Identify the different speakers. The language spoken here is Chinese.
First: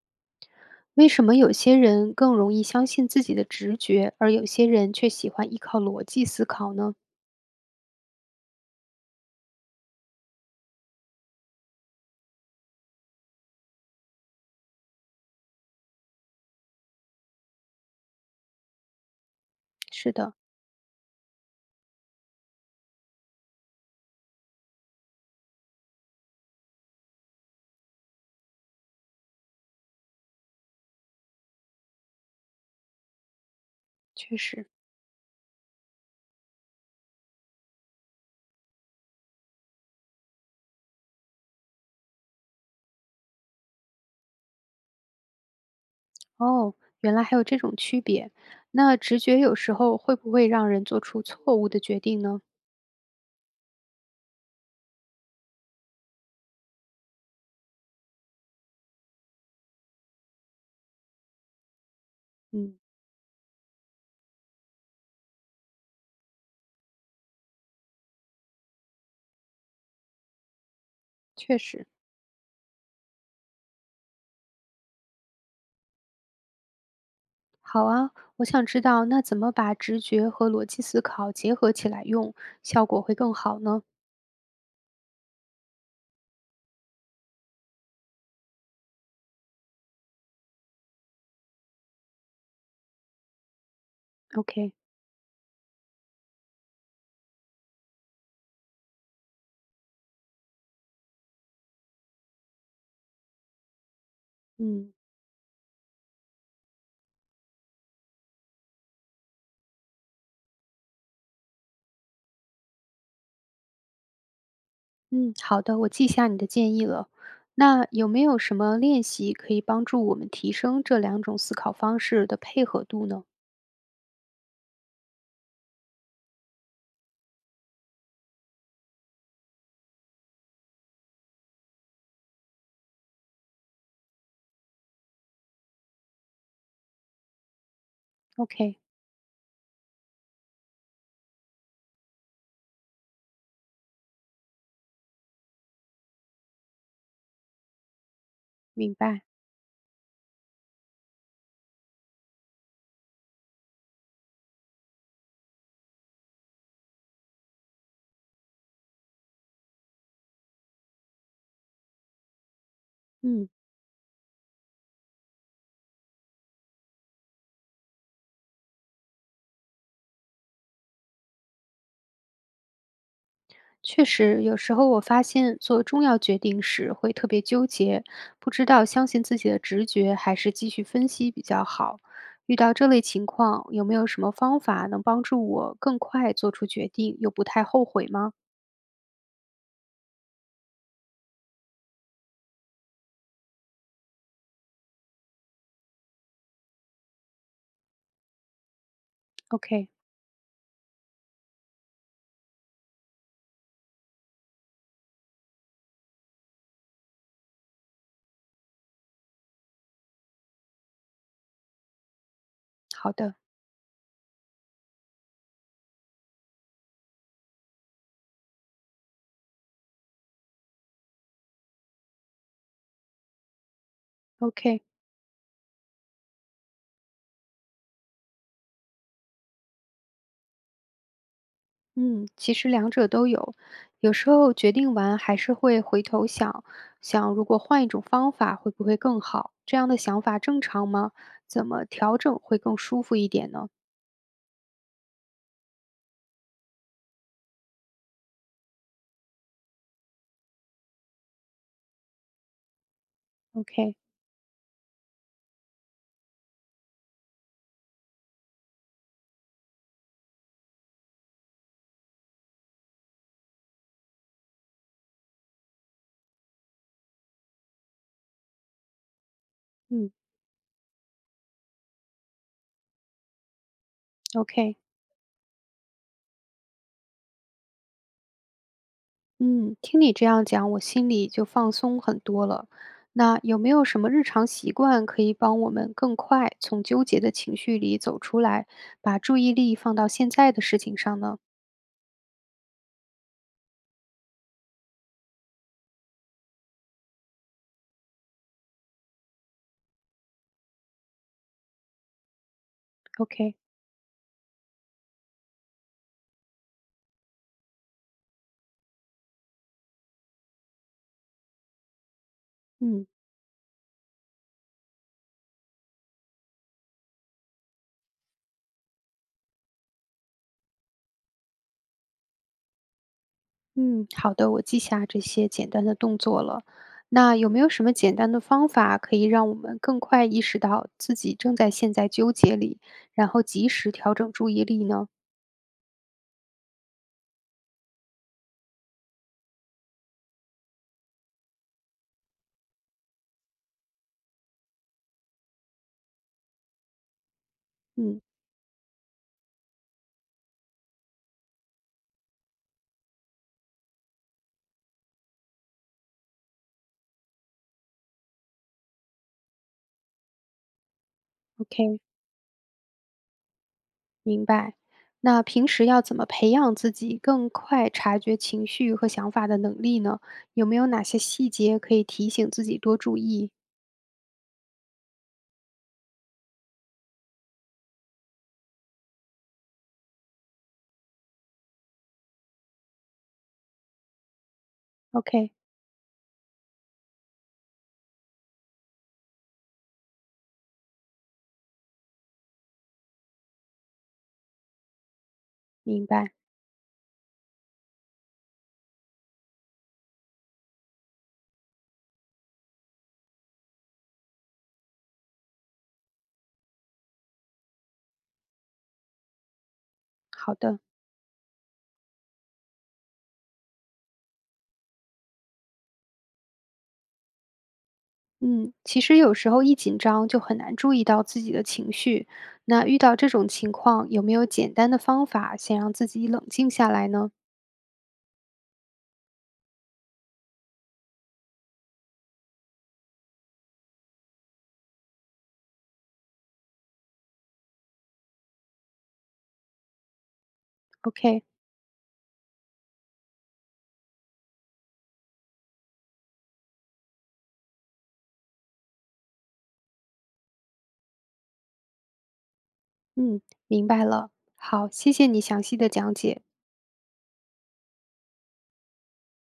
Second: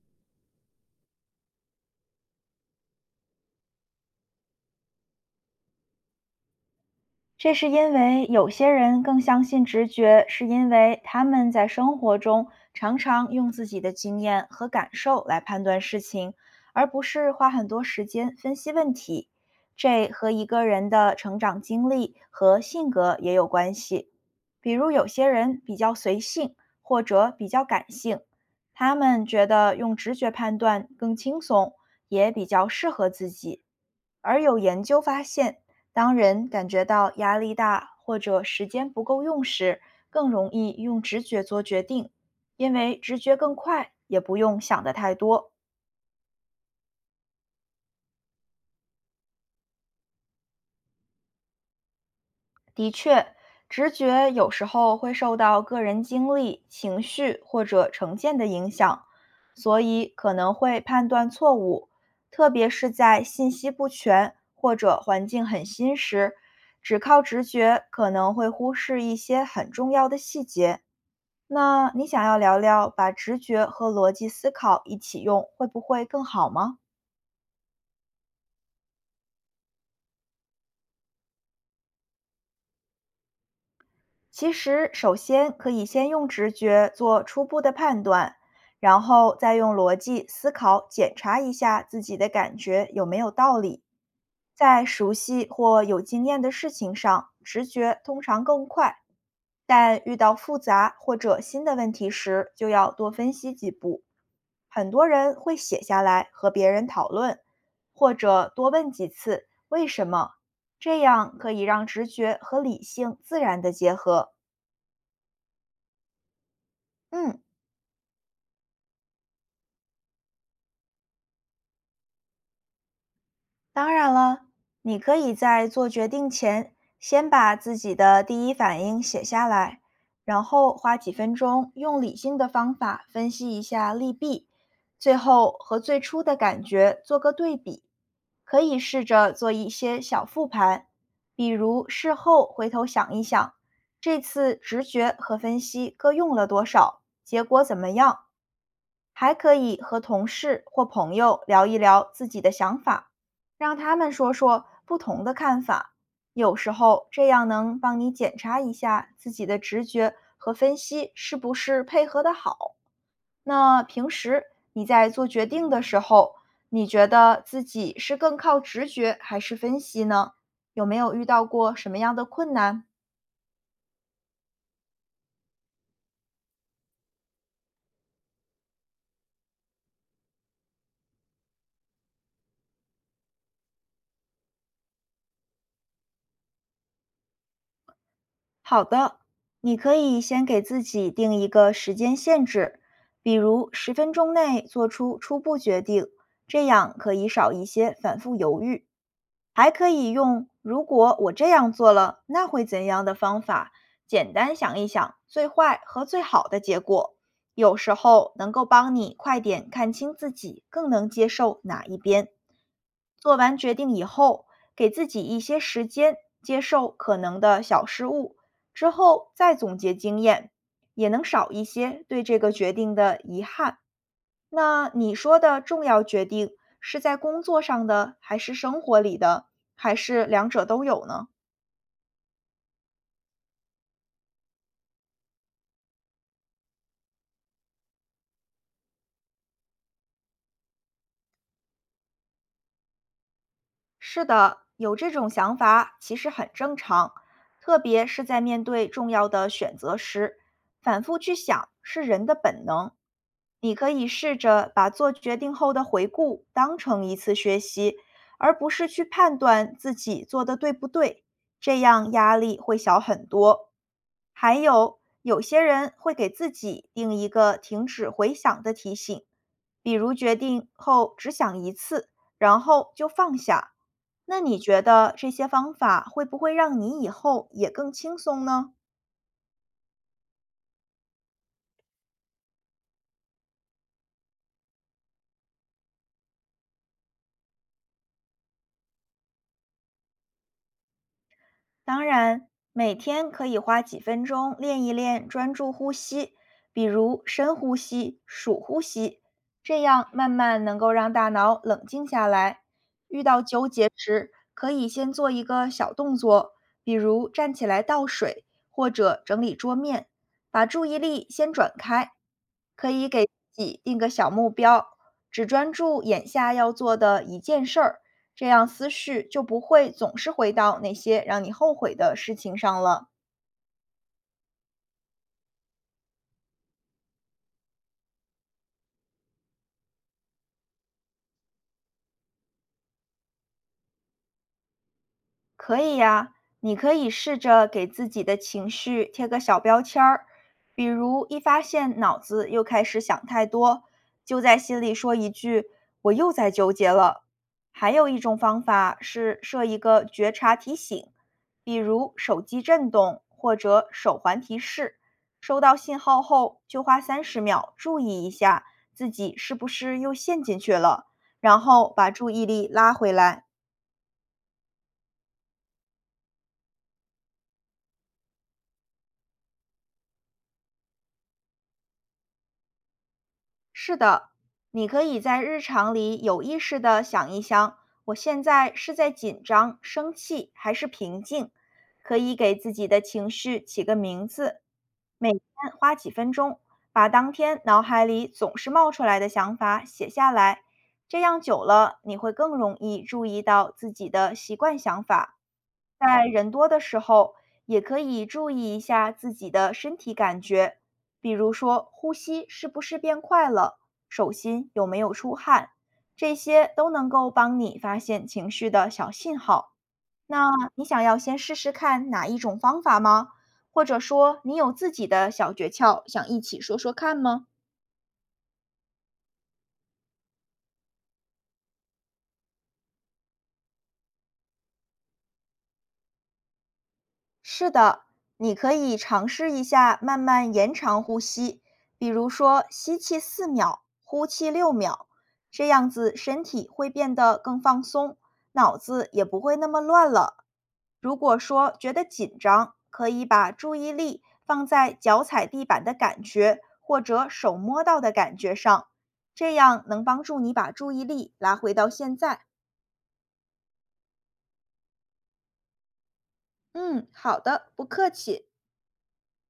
Speaker 1: 为什么有些人更容易相信自己的直觉，而有些人却喜欢依靠逻辑思考呢？
Speaker 2: 这是因为有些人更相信直觉，是因为他们在生活中常常用自己的经验和感受来判断事情，而不是花很多时间分析问题。这
Speaker 1: 是
Speaker 2: 和
Speaker 1: 的，
Speaker 2: 一个人的成长经历和性格也有关系。比如，有些人比较随性或者比较感性，他们觉得用直觉判断更轻松，也比较适合自己。
Speaker 1: 确
Speaker 2: 而有
Speaker 1: 实。
Speaker 2: 研究发现，当人感觉到压力大或者时间不够用时，更容易用直觉做决定，因为直觉更快，也不用想得太多。
Speaker 1: 哦，原来还有这种区别。那直觉有时候会不会让人做出错误的决定呢？
Speaker 2: 的确，直觉有时候会受到个人经历、情绪或者成见的影响，所以可能会判断错误，特别
Speaker 1: 嗯，
Speaker 2: 是在信息不全或者环境很新时，只靠直觉可能会忽视一些很重要的细节。
Speaker 1: 确实。
Speaker 2: 那你想要聊聊把直觉和逻辑思考一起用，会不会更好吗？
Speaker 1: 好啊，我想知道，那怎么把直觉和逻辑思考结合起来用，效果会更好呢
Speaker 2: 其实，首先可以先用直觉做初步的判断，然后再用逻辑思考检查一下自己的感觉有没有道理。
Speaker 1: ？OK，
Speaker 2: 在熟悉或有经验的事情上，直觉通常更快，但遇到复杂或者新的问题时，就要多分析几步。很
Speaker 1: 嗯。
Speaker 2: 多人会写下来和别人讨论，或者多问几次“为什么”，这样可以让直觉和理性自然的结合。
Speaker 1: 嗯，好的，我记下你的建议了。
Speaker 2: 嗯，
Speaker 1: 那有没有什么练习可以帮助我们提升这两种思考方式的配合度呢
Speaker 2: 当然了，你可以在做决定前，先把自己的第一反应写下来，然后花几分钟用理性的方法分析一下利弊，最后和最初的感觉做个对比。可以
Speaker 1: ？OK，
Speaker 2: 试着做一些小复盘，比如事后回头想一想，这次直觉和分析各用了多少，结果怎么样。
Speaker 1: 明白。
Speaker 2: 还可以和同事或朋友聊一聊自己的想法。让他们说说不同的看法，有时候这样能帮你检查一下自己的直觉和分析是不是配合的好。
Speaker 1: 嗯，
Speaker 2: 那平时你在做决定的时候，你觉得自己是更靠直觉还是分析呢？有没有遇到过什么样的困难？
Speaker 1: 确实，有时候我发现做重要决定时会特别纠结，不知道相信自己的直觉还是继续分析比较好。遇到这类情况，有没有什么方法能帮助我更快做出决定，又不太后悔吗
Speaker 2: 好的，你可以先给自己定一个时间限制，比如10分钟内做出初步决定，这样可以少一些反复犹豫。还
Speaker 1: ？OK，
Speaker 2: 可以用“如果我这样做了，那会怎样”的方法，简单想一想最坏和最好的结果，有时候能够帮你快点看清自己更能接受哪一边。
Speaker 1: 好
Speaker 2: 做
Speaker 1: 的
Speaker 2: 完决定以后，给自己一些时间接受可能的小失误之后再总结经验，也能少一些对这个决定的遗憾。
Speaker 1: ，OK。
Speaker 2: 那你说的重要决定是在工作上的，还是生活里的，还是两者都有呢？
Speaker 1: 嗯，其实两者都有，有时候决定完还是会回头想，想如果换一种方法会不会更好？这样的想法正常吗？怎么调整会更舒服一点呢
Speaker 2: 是的，有这种想法其实很正常，特别是在面对重要的选择时，反复去想是人的本能。你可
Speaker 1: ？OK，
Speaker 2: 以试着把做决定后的回顾当成一次学习，而不是去判断自己做的对不对，这样压力会小很多。还有，有些人会给自己定一个停止回想的提醒，比
Speaker 1: 嗯
Speaker 2: 如决定后只想一次，然后就放下。那你
Speaker 1: ，OK，
Speaker 2: 觉得这些方法会不会让你以后也更轻松呢？
Speaker 1: 嗯，听你这样讲，我心里就放松很多了。那有没有什么日常习惯可以帮我们更快从纠结的情绪里走出来，把注意力放到现在的事情上呢
Speaker 2: 当然，每天可以花几分钟练一练专注呼吸，比如深呼吸、数呼吸，这样慢慢能够让大脑冷静下来，
Speaker 1: ？OK，
Speaker 2: 可以先做一个小动作，比如站起来倒水或者整理桌面，把注意力先转开。可
Speaker 1: 嗯。
Speaker 2: 以给自己定个小目标，只专注眼下要做的一件事儿，这样思绪就不会总是回到那些让你后悔的事情上了。
Speaker 1: 嗯，好的，我记下这些简单的动作了。那有没有什么简单的方法可以让我们更快意识到自己正在陷在纠结里，然后及时调整注意力呢？
Speaker 2: 可以呀，你可以试着给自己的情绪贴个小标签儿，比如一发现脑子又开始想太多，就在心里说一句“我又在纠结了”。还有一
Speaker 1: 嗯
Speaker 2: 种方法是设一个觉察提醒，比如手机震动或者手环提示，收到信号后就花30秒注意一下自己是不是又陷进去了，然后
Speaker 1: ，OK，
Speaker 2: 把注意力拉回来。
Speaker 1: 明白。那平时要怎么培养自己更快察觉情绪和想法的能力呢？有没有哪些细节可以提醒自己多注意
Speaker 2: 是的，你可以在日常里有意识的想一想，我现在是在紧张、生气还是平静？可以给自己的情绪起个名字，每天
Speaker 1: ？OK，
Speaker 2: 花几分钟，把当天脑海里总是冒出来的想法写下来，这样久了，你会更容易注意到自己的习惯想法。
Speaker 1: 明
Speaker 2: 在
Speaker 1: 白。
Speaker 2: 人多的时候，也可以注意一下自己的身体感觉，比如说呼吸是不是变快了，手心有没有出汗，这些都能够帮你发现情绪的小信号。那
Speaker 1: 好的。
Speaker 2: 你想要先试试看哪一种方法吗？或者说你有自己的小诀窍，想一起说说看吗？
Speaker 1: 嗯，其实有时候一紧张就很难注意到自己的情绪。那遇到这种情况，有没有简单的方法先让自己冷静下来呢
Speaker 2: 是的，你可以尝试一下慢慢延长呼吸，比如说吸气4秒，呼气6秒，这样子身体会变得更放松，脑子也不会那么乱了。如果
Speaker 1: ？OK，
Speaker 2: 说觉得紧张，可以把注意力放在脚踩地板的感觉或者手摸到的感觉上，这样能帮助你把注意力拉回到现在。
Speaker 1: 嗯，明白了。好，谢谢你详细的讲解。
Speaker 2: 嗯，好的，不客气。